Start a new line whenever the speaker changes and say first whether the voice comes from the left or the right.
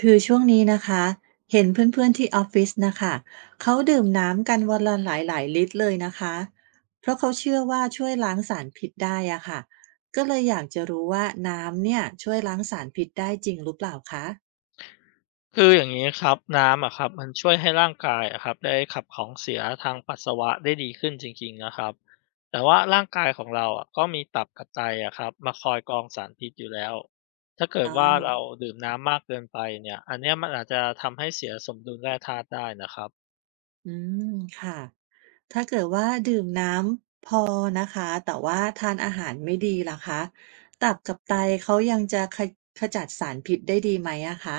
right: คือช่วงนี้นะคะเห็นเพื่อนๆที่ออฟฟิศนะคะเขาดื่มน้ำกันวันละหลายๆลิตรเลยนะคะเพราะเขาเชื่อว่าช่วยล้างสารพิษได้อะค่ะก็เลยอยากจะรู้ว่าน้ำเนี่ยช่วยล้างสารพิษได้จริงหรือเปล่าคะ
left: คืออย่างนี้ครับน้ำอะครับมันช่วยให้ร่างกายอะครับได้ขับของเสียทางปัสสาวะได้ดีขึ้นจริงๆนะครับแต่ว่าร่างกายของเราอะก็มีตับกับไตอะครับมาคอยกรองสารพิษอยู่แล้วถ้าเกิด
right: อ๋
left: ว่า
right: อ
left: เราดื่มน้ำมากเกินไปเนี่ยอันเนี้ยมันอาจจะทำให้เสียสมดุลแร่ธาตุได้นะครับ
right: อืมค่ะถ้าเกิดว่าดื่มน้ำพอนะคะแต่ว่าทานอาหารไม่ดีล่ะคะตับกับไตเขายังจะขจัดสารพิษได้ดีไหมอะคะ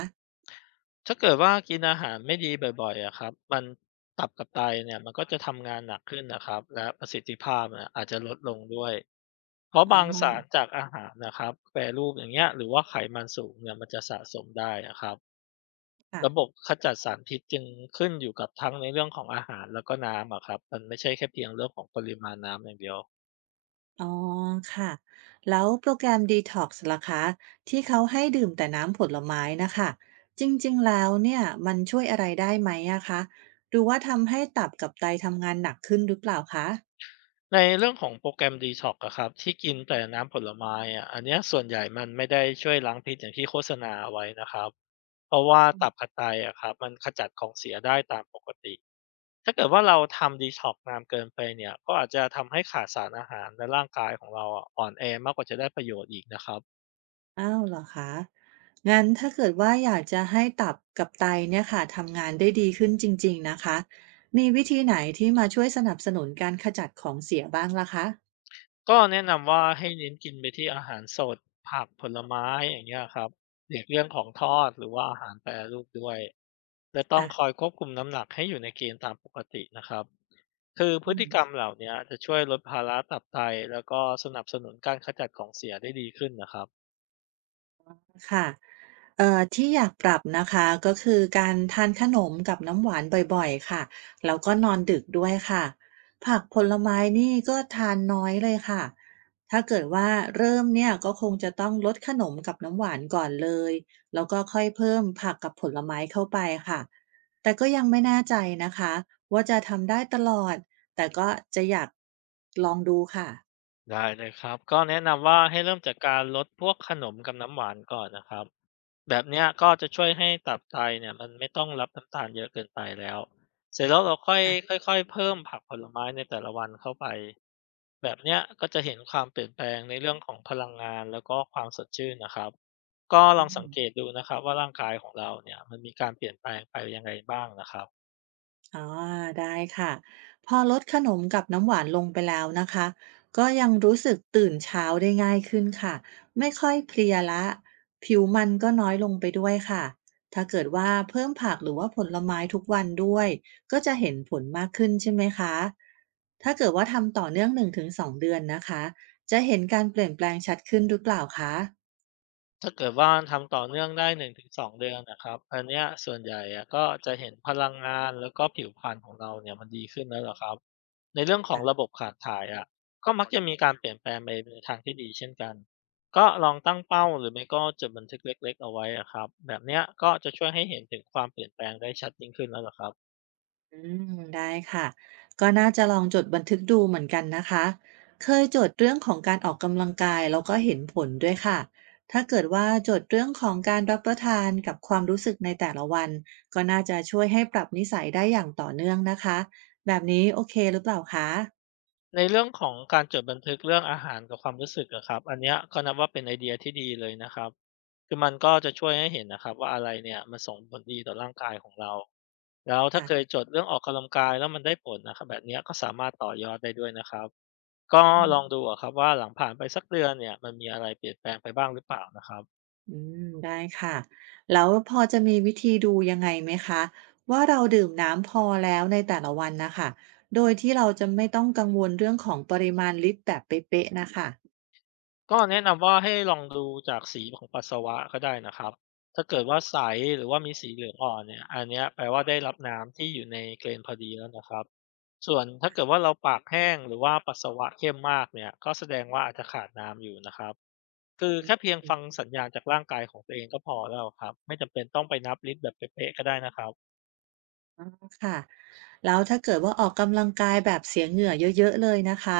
left: ถ้าเกิดว่ากินอาหารไม่ดีบ่อยๆอะครับมันตับกับไตเนี่ยมันก็จะทำงานหนักขึ้นนะครับและประสิทธิภาพเนี่ยอาจจะลดลงด้วย เพราะ
right: อ๋อ
left: บางสารจากอาหารนะครับแปรรูปอย่างเงี้ยหรือว่าไขมันสูงเนี่ยมันจะสะสมได้นะครับ
right: ค่ะ
left: ระบบขจัดสารพิษจึงขึ้นอยู่กับทั้งในเรื่องของอาหารแล้วก็น้ำอะครับมันไม่ใช่แค่เพียงเรื่องของปริมาณน้ำอย่างเดียว
right: อ๋อค่ะแล้วโปรแกรม Detox ล่ะคะที่เขาให้ดื่มแต่น้ำผลไม้นะคะจริงๆแล้วเนี่ยมันช่วยอะไรได้ไหมอะคะหรือว่าทำให้ตับกับไตทำงานหนักขึ้นหรือเปล่าคะ
left: ในเรื่องของโปรแกรม d e t o กอะครับที่กินแต่น้ำผลไม้อะอันเนี้ยส่วนใหญ่มันไม่ได้ช่วยล้างพิษอย่างที่โฆษณาเอาไว้นะครับเพราะว่าตับผัดไตอะครับมันขจัดของเสียได้ตามปกติ ถ้าเกิดว่าเราทำ detox นานเกินไปเนี่ยก็อาจจะทำให้ขาดสารอาหารและร่างกายของเราอะอ่อนแอมากกว่าจะได้ประโยชน์อีกนะครับ
right: อ้าวเหรอคะงั้นถ้าเกิดว่าอยากจะให้ตับกับไตเนี่ยค่ะทำงานได้ดีขึ้นจริงๆนะคะมีวิธีไหนที่มาช่วยสนับสนุนการขจัดของเสียบ้างล่ะคะ
left: ก็แนะนำว่าให้เน้นกินไปที่อาหารสดผักผลไม้อย่างเงี้ยครับหลีกเลี่ยงของทอดหรือว่าอาหารแปรรูปด้วยและต้อง
right: อ่ะ
left: คอยควบคุมน้ำหนักให้อยู่ในเกณฑ์ตามปกตินะครับคือพ
right: อื
left: ฤ
right: ม
left: ติกรรมเหล่าเนี้ยจะช่วยลดภาระตับไตแล้วก็สนับสนุนการขจัดของเสียได้ดีขึ้นนะครับ
right: ค่ะที่อยากปรับนะคะก็คือการทานขนมกับน้ำหวานบ่อยๆค่ะแล้วก็นอนดึกด้วยค่ะผักผลไม้นี่ก็ทานน้อยเลยค่ะถ้าเกิดว่าเริ่มเนี่ยก็คงจะต้องลดขนมกับน้ำหวานก่อนเลยแล้วก็ค่อยเพิ่มผักกับผลไม้เข้าไปค่ะแต่ก็ยังไม่แน่ใจนะคะว่าจะทำได้ตลอดแต่ก็จะอยากลองดูค่ะ
left: ได้เลยครับก็แนะนำว่าให้เริ่มจากการลดพวกขนมกับน้ำหวานก่อนนะครับ แบบเนี้ยก็จะช่วยให้ตับไตเนี่ยมันไม่ต้องรับน้ำตาลเยอะเกินไปแล้วเสร็จแล้วเราค่อย
right: ค่ะ
left: ค่อยๆเพิ่มผักผลไม้ในแต่ละวันเข้าไปแบบเนี้ยก็จะเห็นความเปลี่ยนแปลงในเรื่องของพลังงานแล้วก็ความสดชื่นนะครับก็ล
right: อื
left: องสังเกต
right: ม
left: ดูนะครับว่าร่างกายของเราเนี่ยมันมีการเปลี่ยนแปลงไปยังไงบ้างนะครับ
right: อ๋อได้ค่ะพอลดขนมกับน้ำหวานลงไปแล้วนะคะก็ยังรู้สึกตื่นเช้าได้ง่ายขึ้นค่ะไม่ค่อยเพลียละผิวมันก็น้อยลงไปด้วยค่ะถ้าเกิดว่าเพิ่มผักหรือว่าผลไม้ทุกวันด้วยก็จะเห็นผลมากขึ้นใช่ไหมคะถ้าเกิดว่าทำต่อเนื่อง1-2 เดือนนะคะจะเห็นการเปลี่ยนแปลงชัดขึ้นหรือเปล่าคะ
left: ถ้าเกิดว่าทำต่อเนื่องได้1-2เดือนนะครับอันเนี้ยส่วนใหญ่อะก็จะเห็นพลังงานแล้วก็ผิวพรรณของเราเนี่ยมันดีขึ้นแล้วล่ะครับในเรื่องของระบบขับถ่ายอะก็มักจะมีการเปลี่ยนแปลงไปในทางที่ดีเช่นกันก็ลองตั้งเป้าหรือไม่ก็จดบันทึกเล็กๆเอาไว้อะครับแบบเนี้ยก็จะช่วยให้เห็นถึงความเปลี่ยนแปลงได้ชัดยิ่งขึ้นแล้วล่ะครับ
right: อืมได้ค่ะก็น่าจะลองจดบันทึกดูเหมือนกันนะคะเคยจดเรื่องของการออกกำลังกายแล้วก็เห็นผลด้วยค่ะถ้าเกิดว่าจดเรื่องของการรับประทานกับความรู้สึกในแต่ละวันก็น่าจะช่วยให้ปรับนิสัยได้อย่างต่อเนื่องนะคะแบบนี้โอเคหรือเปล่าคะ
left: ในเรื่องของการจดบันทึกเรื่องอาหารกับความรู้สึกอะครับอันเนี้ยก็นับว่าเป็นไอเดียที่ดีเลยนะครับคือมันก็จะช่วยให้เห็นนะครับว่าอะไรเนี่ยมันส่งผลดีต่อร่างกายของเราแล้วถ้าเค
right: ค่ะ
left: ยจดเรื่องออกกำลังกายแล้วมันได้ผลนะครับแบบเนี้ยก็สามารถต่อยอดได้ด้วยนะครับก็
right: อื
left: ลอง
right: ม
left: ดูอะครับว่าหลังผ่านไปสักเดือนเนี่ยมันมีอะไรเปลี่ยนแปลงไปบ้างหรือเปล่านะครับ
right: อืมได้ค่ะแล้วพอจะมีวิธีดูยังไงไหมคะว่าเราดื่มน้ำพอแล้วในแต่ละวันนะคะโดยที่เราจะไม่ต้องกังวลเรื่องของปริมาณลิตรแบบเป๊ะๆนะคะ
left: ก็แนะนำว่าให้ลองดูจากสีของปัสสาวะก็ได้นะครับถ้าเกิดว่าใสหรือว่ามีสีเหลืองอ่อนเนี่ยอันเนี้ยแปลว่าได้รับน้ำที่อยู่ในเกณฑ์พอดีแล้วนะครับส่วนถ้าเกิดว่าเราปากแห้งหรือว่าปัสสาวะเข้มมากเนี่ยก็แสดงว่าอาจจะขาดน้ำอยู่นะครับคือ
right: อื
left: แค่เพียง
right: ม
left: ฟังสัญญาณจากร่างกายของตัวเองก็พอแล้วครับไม่จำเป็นต้องไปนับลิตรแบบเป๊ะๆก็ได้นะครับ
right: ค่ะแล้วถ้าเกิดว่าออกกำลังกายแบบเสียเหงื่อเยอะๆเลยนะคะ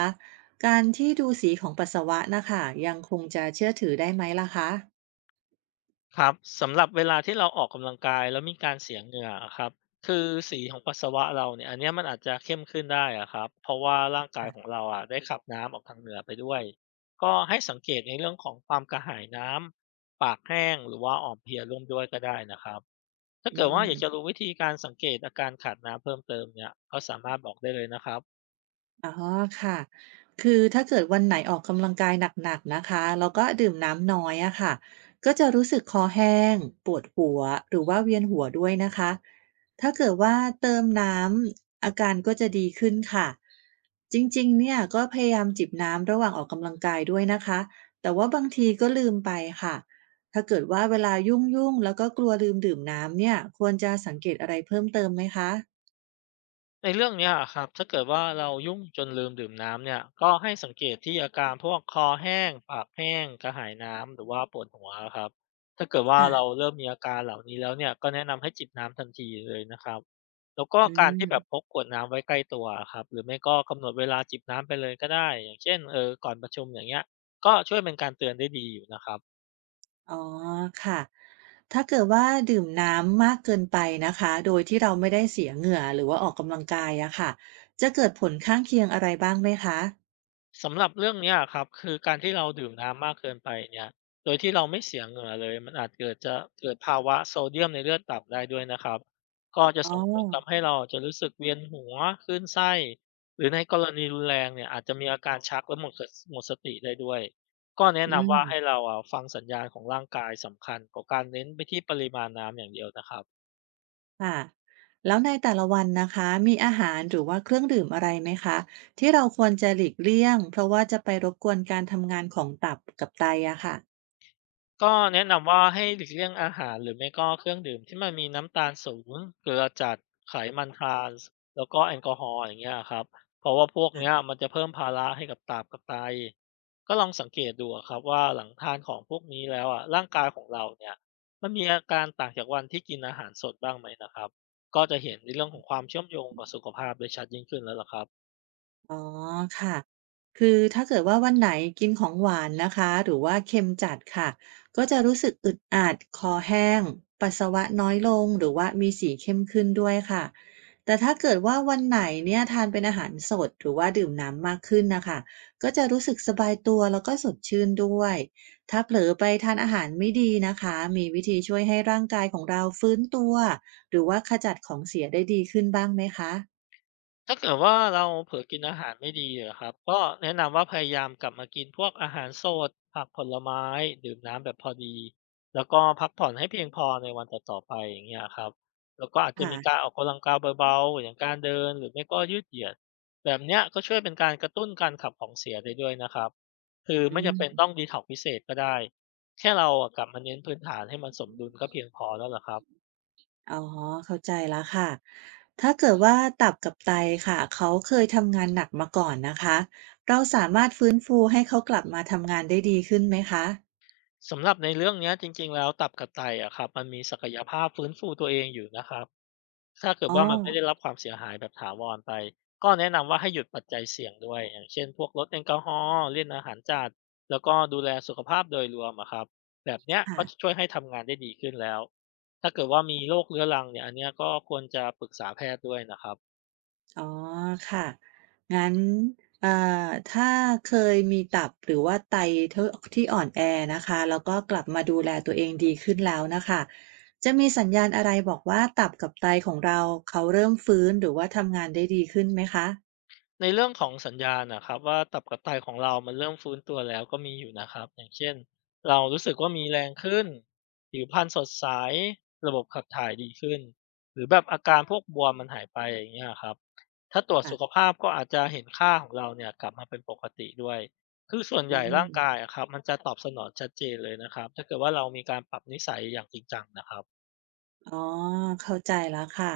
right: การที่ดูสีของปัสสาวะนะคะยังคงจะเชื่อถือได้ไหมล่ะคะ
left: ครับสำหรับเวลาที่เราออกกำลังกายแล้วมีการเสียเหงื่ออะครับคือสีของปัสสาวะเราเนี่ยอันเนี้ยมันอาจจะเข้มขึ้นได้อะครับเพราะว่าร่างกายของเราอ่ะได้ขับน้ำออกทางเหงื่อไปด้วยก็ให้สังเกตในเรื่องของความกระหายน้ำปากแห้งหรือว่าอ่อนเพลียร่วมด้วยก็ได้นะครับถ้า
right: อื
left: เกิดว่าอยากจะ
right: ม
left: รู้วิธีการสังเกตอาการขาดน้ำเพิ่มเติมเนี่ยก็สามารถบอกได้เลยนะครับ
right: อ๋อค่ะคือถ้าเกิดวันไหนออกกำลังกายหนักๆนะคะแล้วก็ดื่มน้ำน้อยอะค่ะก็จะรู้สึกคอแห้งปวดหัวหรือว่าเวียนหัวด้วยนะคะถ้าเกิดว่าเติมน้ำอาการก็จะดีขึ้นค่ะจริงๆเนี่ยก็พยายามจิบน้ำระหว่างออกกำลังกายด้วยนะคะแต่ว่าบางทีก็ลืมไปค่ะถ้าเกิดว่าเวลายุ่งๆแล้วก็กลัวลืมดื่มน้ำเนี่ยควรจะสังเกตอะไรเพิ่มเติมไหมคะ
left: ในเรื่องเนี้ยอครับถ้าเกิดว่าเรายุ่งจนลืมดื่มน้ำเนี่ยก็ให้สังเกตที่อาการพวกคอแห้งปากแห้งกระหายน้ำหรือว่าปวดหัวครับถ้าเกิดว่า
right: ค่ะ
left: เราเริ่มมีอาการเหล่านี้แล้วเนี่ยก็แนะนำให้จิบน้ำทันทีเลยนะครับแล้วก็
right: อื
left: การที่แบบพ
right: ม
left: กขวดน้ำไว้ใกล้ตัวครับหรือไม่ก็กำหนดเวลาจิบน้ำไปเลยก็ได้อย่างเช่นก่อนประชุมอย่างเงี้ยก็ช่วยเป็นการเตือนได้ดีอยู่นะครับ
right: อ๋อค่ะถ้าเกิดว่าดื่มน้ำมากเกินไปนะคะโดยที่เราไม่ได้เสียเหงื่อหรือว่าออกกำลังกายอะค่ะจะเกิดผลข้างเคียงอะไรบ้างไหมคะ
left: สำหรับเรื่องเนี้ยครับคือการที่เราดื่มน้ำมากเกินไปเนี่ยโดยที่เราไม่เสียเหงื่อเลยมันอาจเกิดภาวะโซเดียมในเลือดต่ำได้ด้วยนะครับก็จะ
right: อ๋อ
left: ส่งผลทำให้เราจะรู้สึกเวียนหัวคลื่นไส้หรือในกรณีรุนแรงเนี่ยอาจจะมีอาการชักและหมดสติได้ด้วยก็แนะ
right: อื
left: นำ
right: ม
left: ว่าให้เราอะฟังสัญญาณของร่างกายสำคัญกว่าการเน้นไปที่ปริมาณน้ำอย่างเดียวนะครับ
right: ค่ะแล้วในแต่ละวันนะคะมีอาหารหรือว่าเครื่องดื่มอะไรไหมคะ ที่เราควรจะหลีกเลี่ยงเพราะว่าจะไปรบกวนการทำงานของตับกับไตอะค่ะ
left: ก็แนะนำว่าให้หลีกเลี่ยงอาหารหรือไม่ก็เครื่องดื่มที่มันมีน้ำตาลสูงเกลือจัดไขมันทรานส์แล้วก็แอลกอฮอล์อย่างเงี้ยครับเพราะว่าพวกเนี้ยมันจะเพิ่มภาระให้กับตับกับไตก็ลองสังเกตดูอะครับว่าหลังทานของพวกนี้แล้วอะร่างกายของเราเนี่ยมันมีอาการต่างจากวันที่กินอาหารสดบ้างไหมนะครับก็จะเห็นในเรื่องของความเชื่อมโยงกับสุขภาพได้ชัดยิ่งขึ้นแล้วล่ะครับ
right: อ๋อค่ะคือถ้าเกิดว่าวันไหนกินของหวานนะคะหรือว่าเค็มจัดค่ะก็จะรู้สึกอึดอัดคอแห้งปัสสาวะน้อยลงหรือว่ามีสีเข้มขึ้นด้วยค่ะแต่ถ้าเกิดว่าวันไหนเนี่ยทานเป็นอาหารสดหรือว่าดื่มน้ำมากขึ้นนะคะก็จะรู้สึกสบายตัวแล้วก็สดชื่นด้วยถ้าเผลอไปทานอาหารไม่ดีนะคะมีวิธีช่วยให้ร่างกายของเราฟื้นตัวหรือว่าขจัดของเสียได้ดีขึ้นบ้างไหมคะ
left: ถ้าเกิดว่าเราเผลอกินอาหารไม่ดีอะครับก็แนะนำว่าพยายามกลับมากินพวกอาหารสดผักผลไม้ดื่มน้ำแบบพอดีแล้วก็พักผ่อนให้เพียงพอในวันต่อๆไปอย่างเงี้ยครับแล้วก็อาจจะ
right: ค่ะ
left: มีการออกกำลังกายเบาๆอย่างการเดินหรือไม่ก็ยืดเหยียดแบบเนี้ยก็ช่วยเป็นการกระตุ้นการขับของเสียได้ด้วยนะครับคือ
right: อื
left: ไม่จำเป็นต้อง
right: ม
left: ดีท็อกพิเศษก็ได้แค่เราอะกลับมาเน้นพื้นฐานให้มันสมดุลก็เพียงพอแล้วล่ะครับ
right: อ๋อเข้าใจแล้วค่ะถ้าเกิดว่าตับกับไตค่ะเขาเคยทำงานหนักมาก่อนนะคะเราสามารถฟื้นฟูให้เขากลับมาทำงานได้ดีขึ้นไหมคะ
left: สำหรับในเรื่องเนี้ยจริงๆแล้วตับกับไตอะครับมันมีศักยภาพฟื้นฟูตัวเองอยู่นะครับถ้าเกิด
right: อ๋อ
left: ว่ามันไม่ได้รับความเสียหายแบบถาวรไปก็แนะนำว่าให้หยุดปัจจัยเสี่ยงด้วยอย่างเช่นพวกลดแอลกอฮอล์เล่นอาหารจัดแล้วก็ดูแลสุขภาพโดยรวมอะครับแบบเนี้ยก็จะ
right: ค่ะ
left: ช่วยให้ทำงานได้ดีขึ้นแล้วถ้าเกิดว่ามีโรคเรื้อรังเนี่ยอันเนี้ยก็ควรจะปรึกษาแพทย์ด้วยนะครับ
right: อ๋อค่ะงั้นเอ่อถ้าเคยมีตับหรือว่าไตทที่อ่อนแอนะคะแล้วก็กลับมาดูแลตัวเองดีขึ้นแล้วนะคะจะมีสัญญาณอะไรบอกว่าตับกับไตของเราเขาเริ่มฟื้นหรือว่าทำงานได้ดีขึ้นไหมคะ
left: ในเรื่องของสัญญาณน่ะครับว่าตับกระต่ายของเรามันเริ่มฟื้นตัวแล้วก็มีอยู่นะครับอย่างเช่นเรารู้สึกว่ามีแรงขึ้นผิวพรรณสดใสระบบขับถ่ายดีขึ้นหรือแบบอาการพวกบวมมันหายไปอย่างเงี้ยครับถ้าตรวจสุข
right: ค่ะ
left: ภาพก็อาจจะเห็นค่าของเราเนี่ยกลับมาเป็นปกติด้วยคือส่วน
right: อื
left: ใหญ่
right: ม
left: ร่างกายอะครับมันจะตอบสนองชัดเจนเลยนะครับถ้าเกิดว่าเรามีการปรับนิสัยอย่างจริงจังนะครับ
right: อ๋อเข้าใจแล้วค่ะ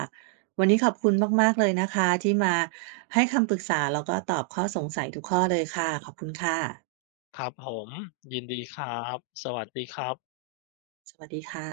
right: วันนี้ขอบคุณมากๆเลยนะคะที่มาให้คำปรึกษาแล้วก็ตอบข้อสงสัยทุกข้อเลยค่ะขอบคุณค่ะ
left: ครับผมยินดีครับสวัสดีครับ
right: สวัสดีค่ะ